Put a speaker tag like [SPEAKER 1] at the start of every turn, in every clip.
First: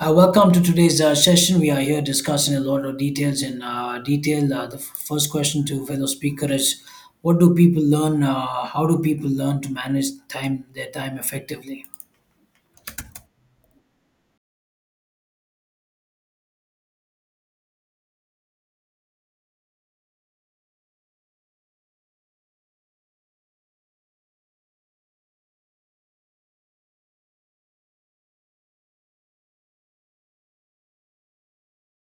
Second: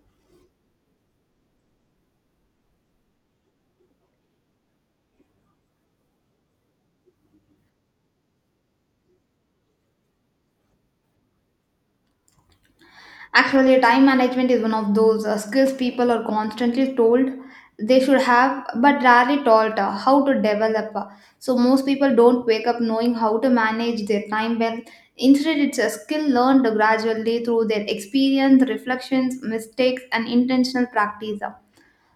[SPEAKER 1] Welcome to today's session. We are here discussing a lot of details in detail. The first question to fellow speaker is, what do people learn? How do people learn to manage time their time effectively?
[SPEAKER 2] Actually, time management is one of those skills people are constantly told they should have, but rarely taught how to develop. So, most people don't wake up knowing how to manage their time well. Instead, it's a skill learned gradually through their experience, reflections, mistakes, and intentional practice. Uh,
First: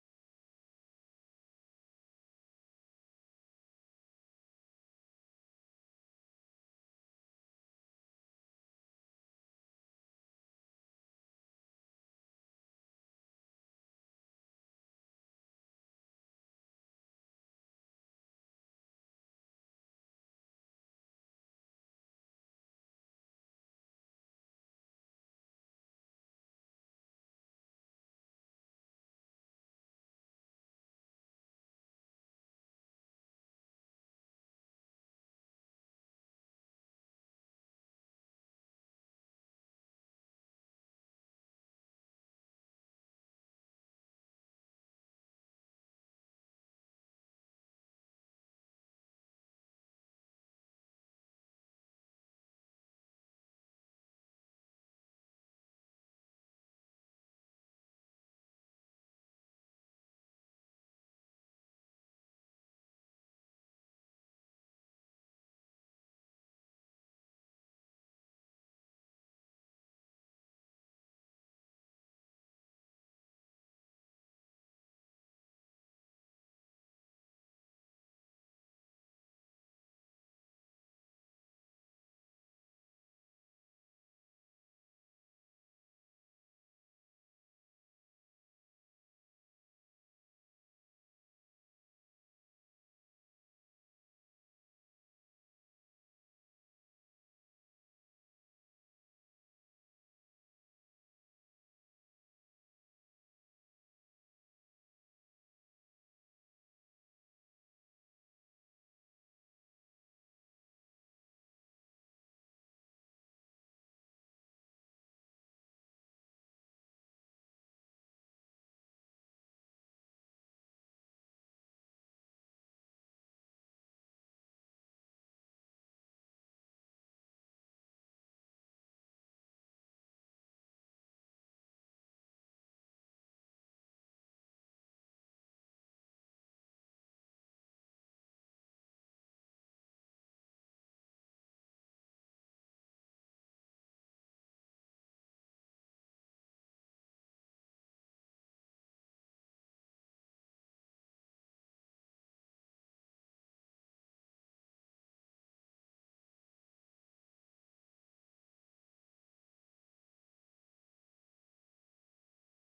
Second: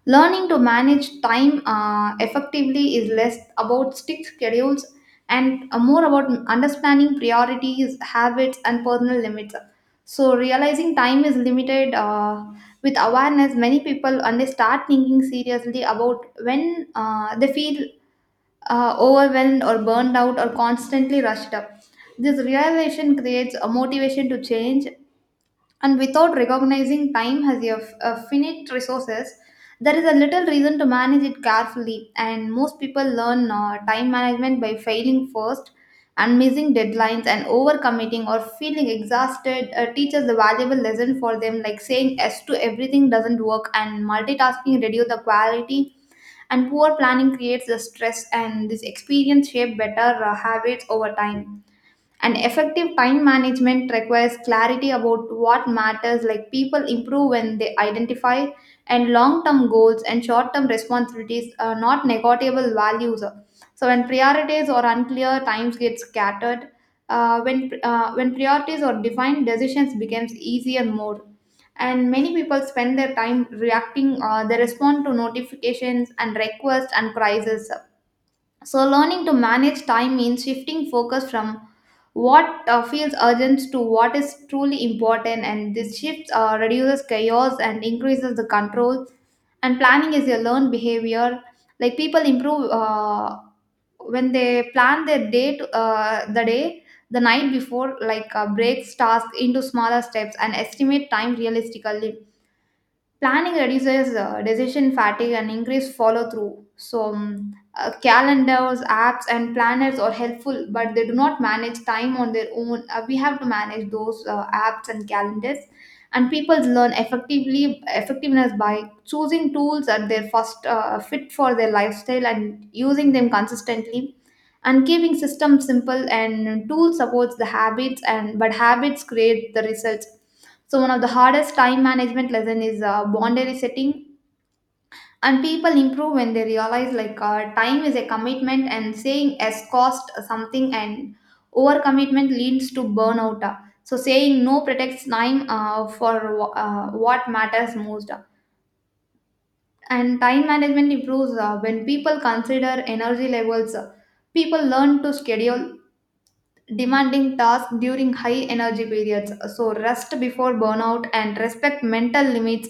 [SPEAKER 2] Learning to manage time effectively is less about strict schedules and more about understanding priorities, habits, and personal limits. So, realizing time is limited with awareness, many people and they start thinking seriously about when they feel overwhelmed or burned out or constantly rushed up. This realization creates a motivation to change, and without recognizing time has a finite resources, there is a little reason to manage it carefully. And most people learn time management by failing first and missing deadlines and overcommitting or feeling exhausted. Teaches the valuable lesson for them, like saying yes to everything doesn't work and multitasking reduce the quality and poor planning creates the stress, and this experience shape better habits over time. And effective time management requires clarity about what matters, like people improve when they identify, and long term goals and short term responsibilities are not negotiable values. So, when priorities are unclear, times get scattered. When priorities are defined, decisions becomes easier more. And many people spend their time reacting, they respond to notifications and requests and crises, so learning to manage time means shifting focus from what feels urgent to what is truly important, and this shift reduces chaos and increases the control. And planning is a learned behavior. Like people improve when they plan their day, the night before, like breaks tasks into smaller steps and estimate time realistically. Planning reduces decision fatigue and increase follow through. So, calendars, apps, and planners are helpful, but they do not manage time on their own. We have to manage those apps and calendars. And people learn effectively effectiveness by choosing tools that they are first fit for their lifestyle and using them consistently. And keeping systems simple and tools supports the habits, and but habits create the results. So one of the hardest time management lesson is boundary setting, and people improve when they realize like time is a commitment, and saying yes cost something, and overcommitment leads to burnout. So saying no protects time for what matters most, and time management improves when people consider energy levels. People learn to schedule demanding tasks during high energy periods. So, rest before burnout and respect mental limits,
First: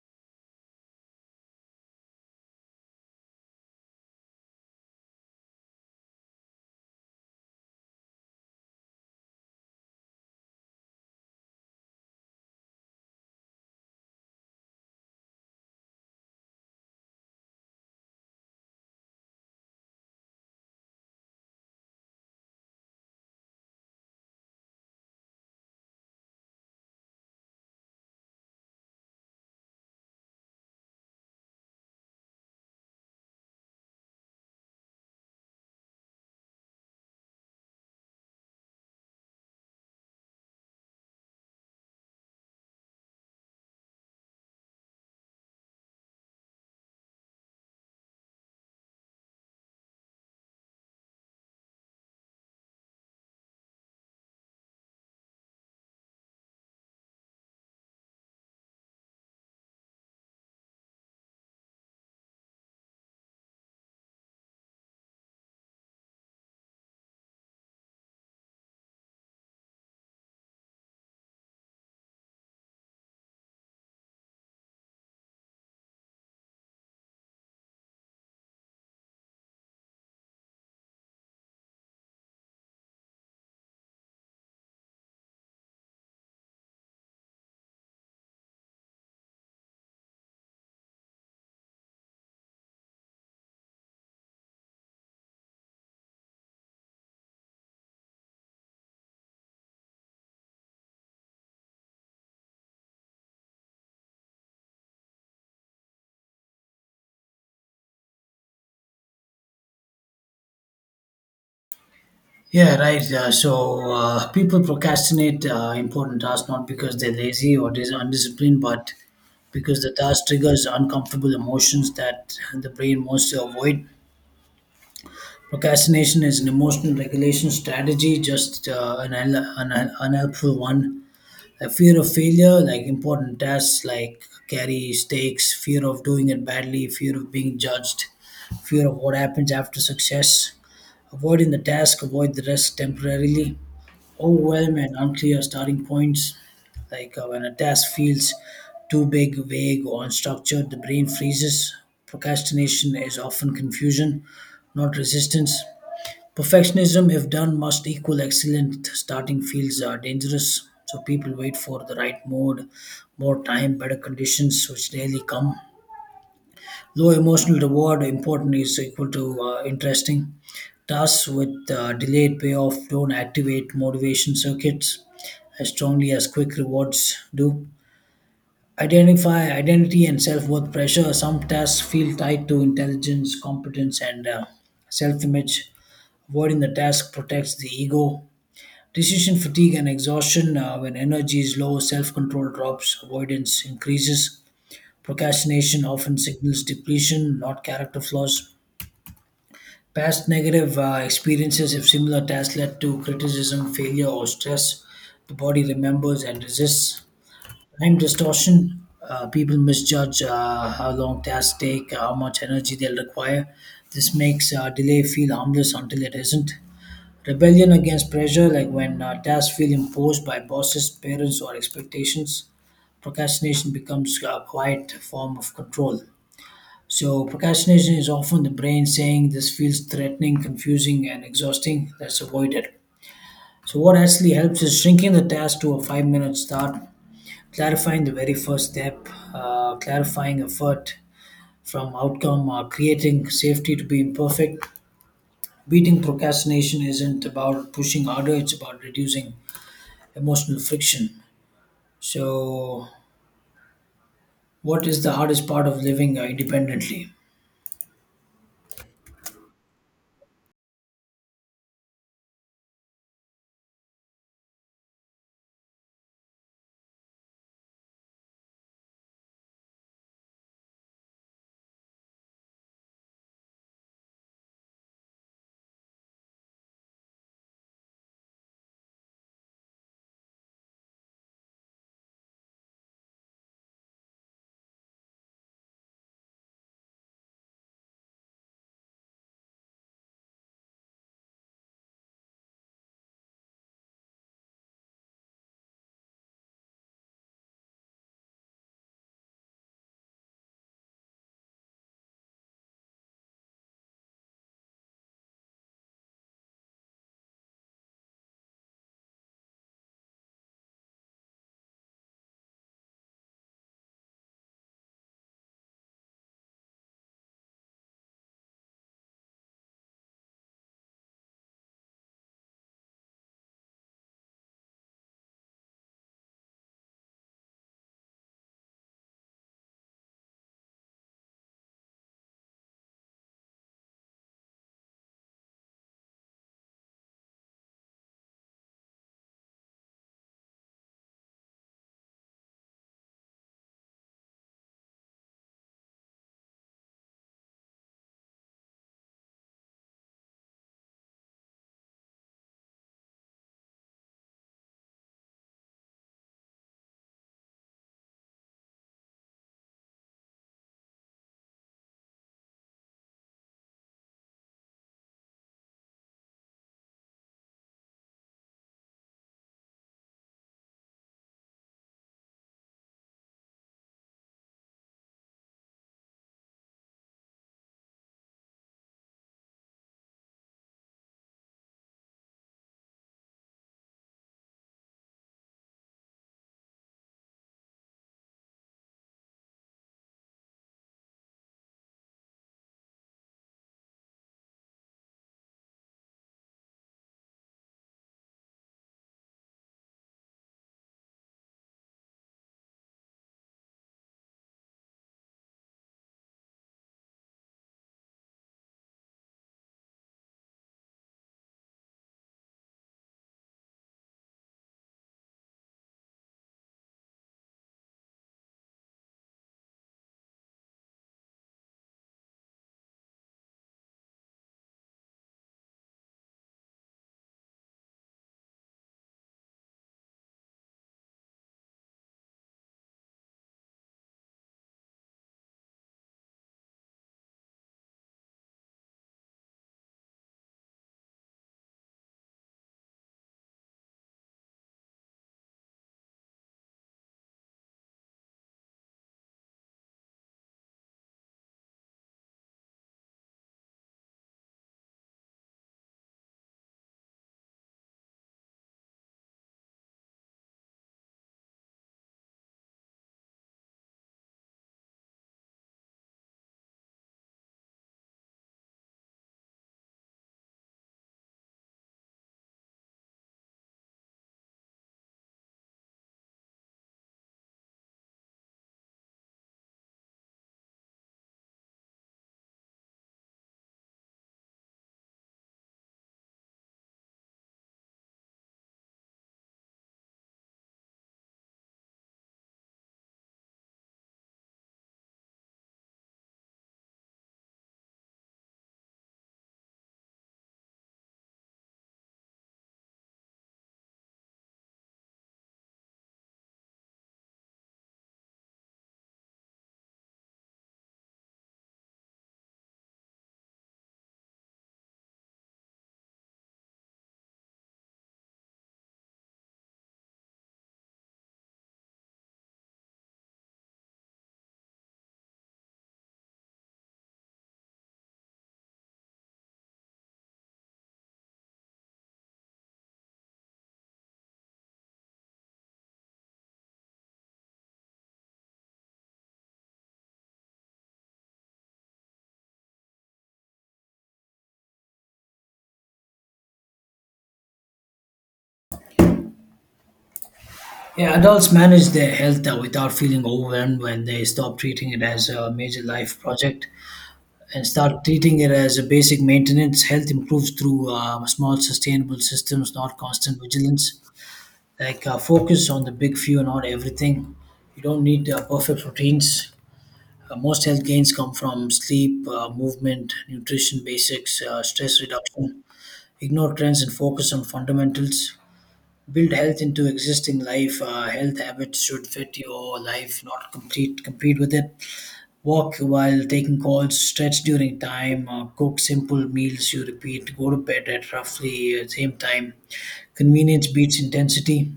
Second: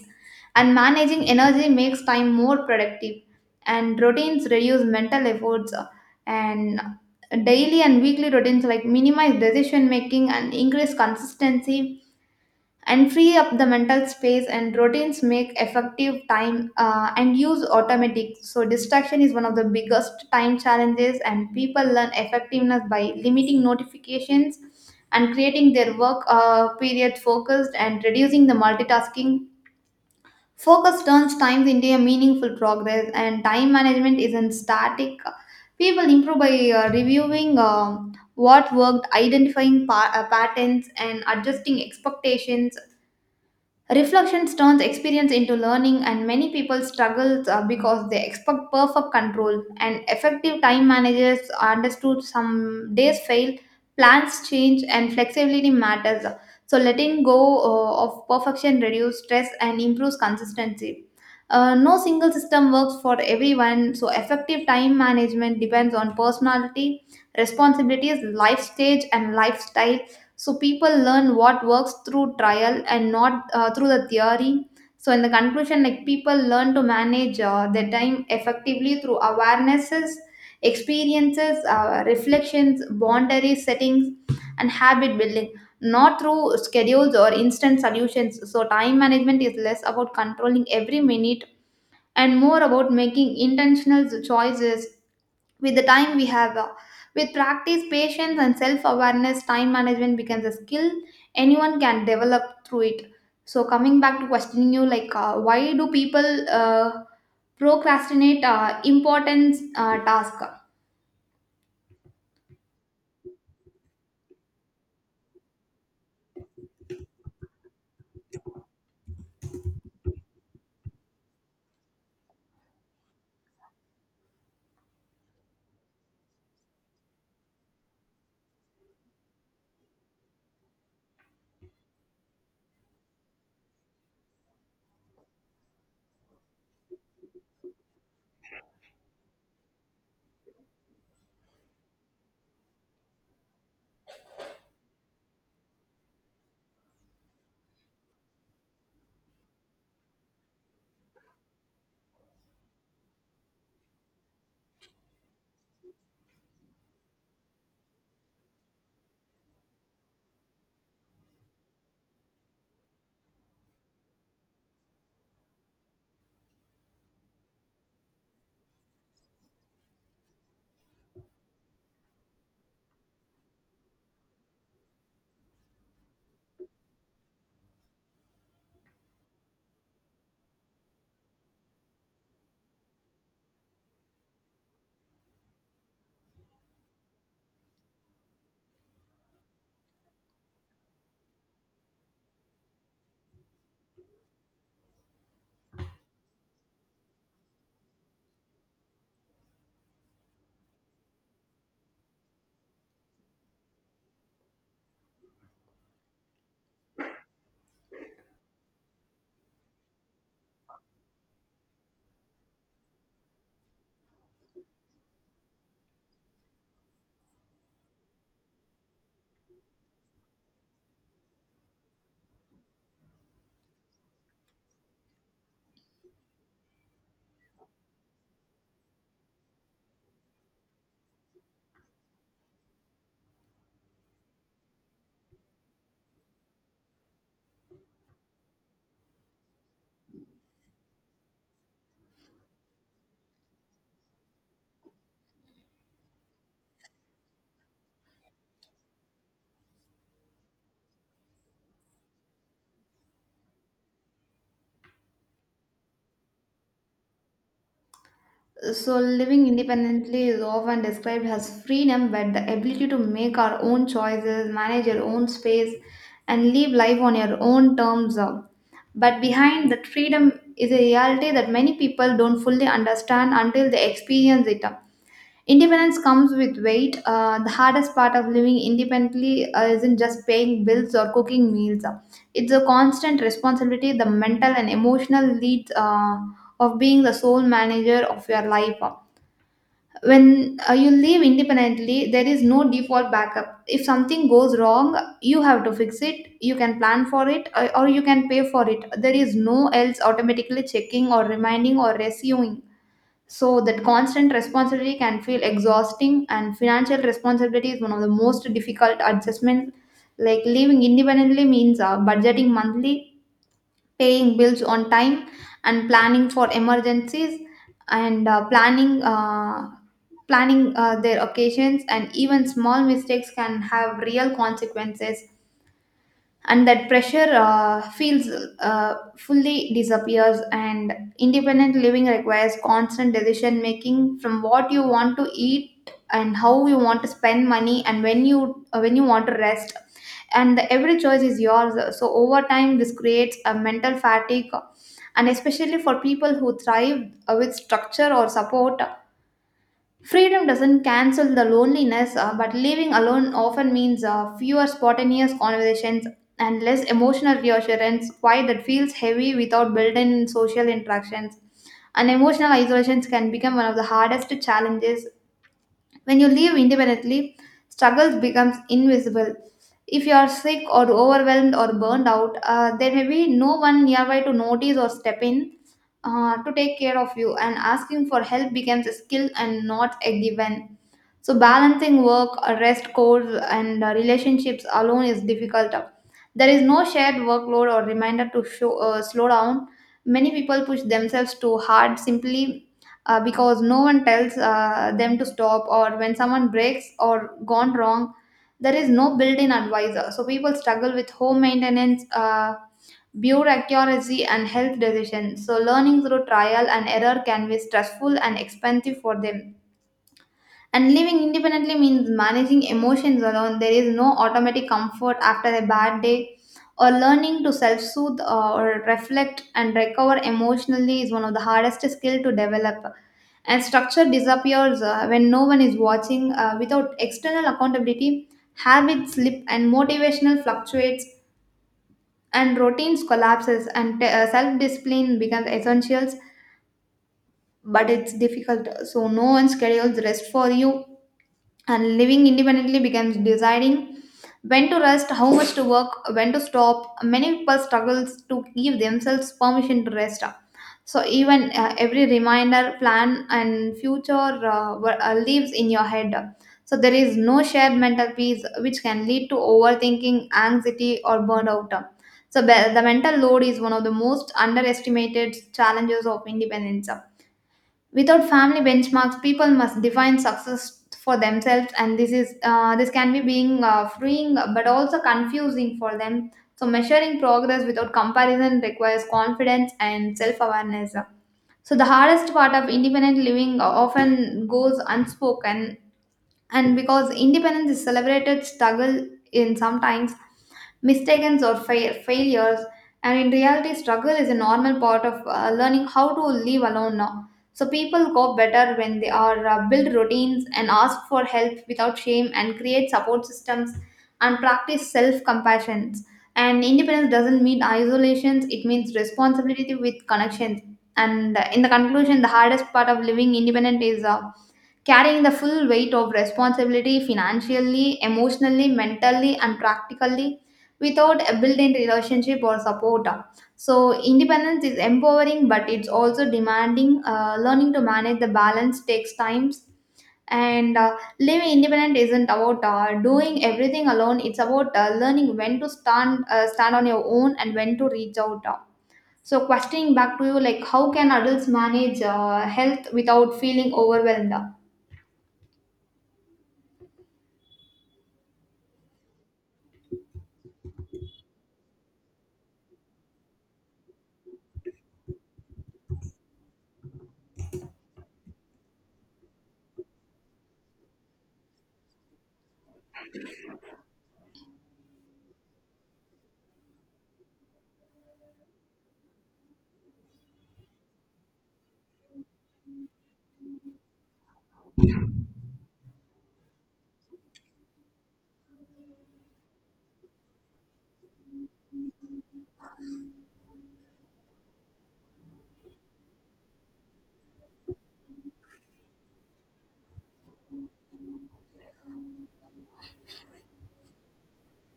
[SPEAKER 2] and managing energy makes time more productive. And routines reduce mental efforts, and daily and weekly routines like minimize decision making and increase consistency and free up the mental space, and routines make effective time and use automatic. So distraction is one of the biggest time challenges, and people learn effectiveness by limiting notifications and creating their work period focused and reducing the multitasking. Focus turns times into a meaningful progress, and time management isn't static. People improve by reviewing what worked, identifying patterns and adjusting expectations. Reflection turns experience into learning, and many people struggle because they expect perfect control, and effective time managers are understood some days fail, plans change, and flexibility matters. So, letting go of perfection reduces stress and improves consistency. No single system works for everyone, so effective time management depends on personality, responsibilities, life stage, and lifestyle. So people learn what works through trial and not through the theory. So in the conclusion, like people learn to manage their time effectively through awarenesses, experiences, reflections, boundary settings, and habit building, not through schedules or instant solutions. So time management is less about controlling every minute and more about making intentional choices with the time we have. With practice patience and self awareness, time management becomes a skill anyone can develop through it. So coming back to questioning you, like why do people procrastinate important task?
[SPEAKER 1] Yeah, right. People procrastinate important tasks not because they're lazy or undisciplined, but because the task triggers uncomfortable emotions that the brain wants to avoid. Procrastination is an emotional regulation strategy, just an unhelpful one. A fear of failure, like important tasks, like carry stakes, fear of doing it badly, fear of being judged, fear of what happens after success, avoiding the task, avoid the risk temporarily, overwhelm and unclear starting points, when a task feels too big, vague, or unstructured, the brain freezes. Procrastination is often confusion, not resistance. Perfectionism, if done, must equal excellent. Starting fields are dangerous, so people wait for the right mood, more time, better conditions, which rarely come. Low emotional reward, important is equal to interesting. Tasks with delayed payoff don't activate motivation circuits as strongly as quick rewards do. Identify identity and self worth pressure. Some tasks feel tied to intelligence, competence, and self image. Avoiding the task protects the ego. Decision fatigue and exhaustion, when energy is low, self control drops, avoidance increases, procrastination often signals depletion, not character flaws. Past negative experiences, if similar tasks led to criticism, failure, or stress, the body remembers and resists. Time distortion. People misjudge how long tasks take, how much energy they'll require. This makes delay feel harmless until it isn't. Rebellion against pressure, like when tasks feel imposed by bosses, parents, or expectations. Procrastination becomes a quiet form of control. So, procrastination is often the brain saying this feels threatening, confusing, and exhausting. Let's avoid it. So, what actually helps is shrinking the task to a 5-minute start, clarifying the very first step, clarifying effort from outcome, creating safety to be imperfect. Beating procrastination isn't about pushing harder, it's about reducing emotional friction. So, what is the hardest part of living independently?
[SPEAKER 2] So living independently is often described as freedom, but the ability to make our own choices, manage your own space, and live life on your own terms, but behind that freedom is a reality that many people don't fully understand until they experience it. Independence comes with weight. The hardest part of living independently isn't just paying bills or cooking meals. It's a constant responsibility, the mental and emotional leads of being the sole manager of your life. When you live independently, there is no default backup. If something goes wrong you have to fix it, you can plan for it, or you can pay for it. There is no else automatically checking or reminding or rescuing. So that constant responsibility can feel exhausting, and financial responsibility is one of the most difficult adjustments, like living independently means budgeting monthly, paying bills on time, and planning for emergencies, and planning their occasions. And even small mistakes can have real consequences, and that pressure feels fully disappears. And independent living requires constant decision making, from what you want to eat and how you want to spend money and when you want to rest, and every choice is yours. So over time this creates a mental fatigue, and especially for people who thrive with structure or support. Freedom doesn't cancel the loneliness, but living alone often means fewer spontaneous conversations and less emotional reassurance, why that feels heavy without built in social interactions. And emotional isolations can become one of the hardest challenges. When you live independently, struggles becomes invisible. If you are sick or overwhelmed or burned out, there may be no one nearby to notice or step in to take care of you, and asking for help becomes a skill and not a given. So balancing work, rest, goals, and relationships alone is difficult. There is no shared workload or reminder to show, slow down. Many people push themselves too hard simply because no one tells them to stop, or when someone breaks or gone wrong, there is no built-in advisor. So people struggle with home maintenance. Build and health decisions. So learning through trial and error can be stressful and expensive for them. And living independently means managing emotions alone. There is no automatic comfort after a bad day, or learning to self soothe or reflect and recover emotionally is one of the hardest skills to develop. And structure disappears when no one is watching. Without external accountability, habits slip and motivational fluctuates, and routines collapses. And self discipline becomes essentials, but it's difficult. So no one schedules rest for you, and living independently becomes deciding when to rest, how much to work, when to stop. Many people struggles to give themselves permission to rest. So even every reminder, plan, and future lives in your head. So there is no shared mental peace, which can lead to overthinking, anxiety, or burnout. So be- the mental load is one of the most underestimated challenges of independence. Without family benchmarks, people must define success for themselves, and this can be being freeing, but also confusing for them. So measuring progress without comparison requires confidence and self-awareness. So the hardest part of independent living often goes unspoken, and because independence is celebrated struggle, in sometimes mistakes or failures. And in reality struggle is a normal part of learning how to live alone now. So people cope better when they are build routines and ask for help without shame and create support systems and practice self compassion. And independence doesn't mean isolations, it means responsibility with connections. And in the conclusion, the hardest part of living independent is carrying the full weight of responsibility financially, emotionally, mentally, and practically without a built in relationship or support. So, independence is empowering, but it's also demanding. Learning to manage the balance takes time. And living independent isn't about doing everything alone. It's about learning when to stand on your own and when to reach out. So, questioning back to you, like how can adults manage health without feeling overwhelmed?
[SPEAKER 1] Yeah, adults manage their health without feeling overwhelmed when they stop treating it as a major life project and start treating it as a basic maintenance. Health improves through small, sustainable systems, not constant vigilance. Focus on the big few, not everything. You don't need perfect routines. Most health gains come from sleep, movement, nutrition basics, stress reduction. Ignore trends and focus on fundamentals. Build health into existing life. Health habits should fit your life, not complete compete with it. Walk while taking calls. Stretch during time. Cook simple meals you repeat. Go to bed at roughly same time. Convenience beats intensity.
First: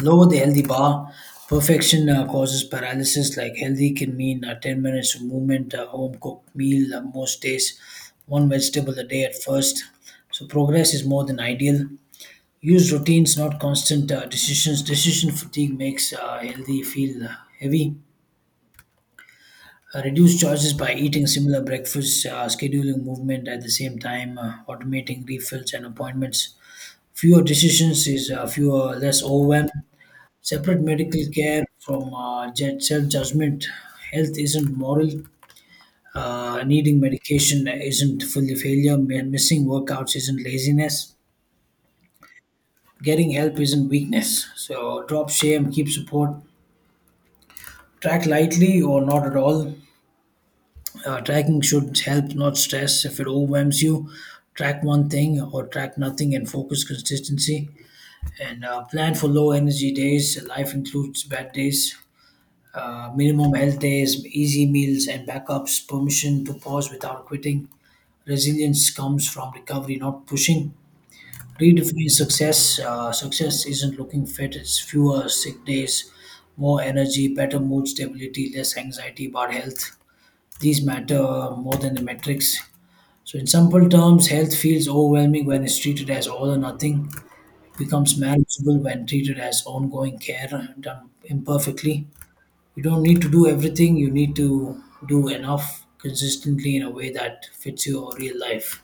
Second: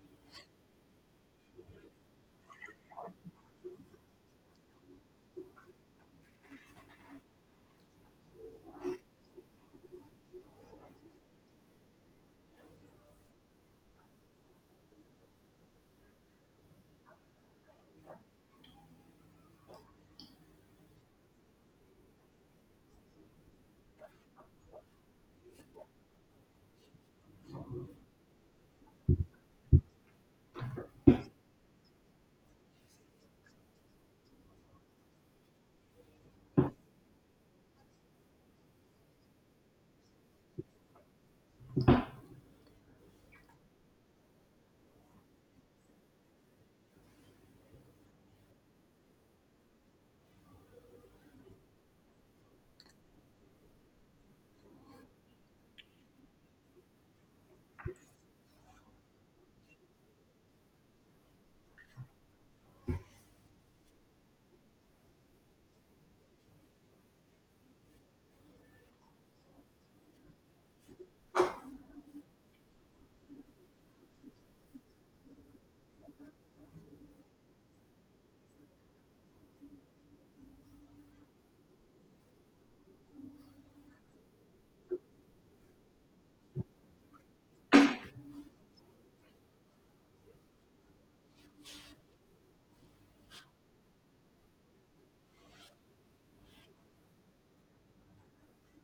[SPEAKER 1] Lower the healthy bar. Perfection causes paralysis. Like healthy can mean 10 minutes of movement, a home cooked meal most days, one vegetable a day at first. So progress is more than ideal. Use routines, not constant decisions. Decision fatigue makes healthy feel heavy. Reduce choices by eating similar breakfasts, scheduling movement at the same time, automating refills and appointments. Fewer decisions is fewer, Less overwhelmed. Separate medical care from self-judgment. Health isn't moral. Needing medication isn't fully failure. Missing workouts isn't laziness. Getting help isn't weakness. So drop shame, keep support. Track lightly or not at all. Tracking should help, not stress. If it overwhelms you, track one thing or track nothing and focus consistency. And Plan for low energy days. Life includes bad days. Minimum health days, easy meals and backups, permission to pause without quitting. Resilience comes from recovery, not pushing. Redefine success. Success isn't looking fit, it's fewer sick days, more energy, better mood stability, less anxiety about health. These matter more than the metrics. So, in simple terms, health feels overwhelming when it's treated as all or nothing, becomes manageable when treated as ongoing care done imperfectly. You don't need to do everything, you need to do enough consistently in a way that fits your real life.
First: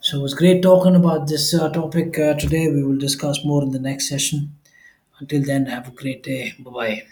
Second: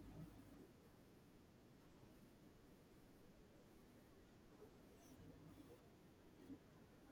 [SPEAKER 1] So it was great talking about this topic today. We will discuss more in the next session. Until then, have a great day. Bye bye.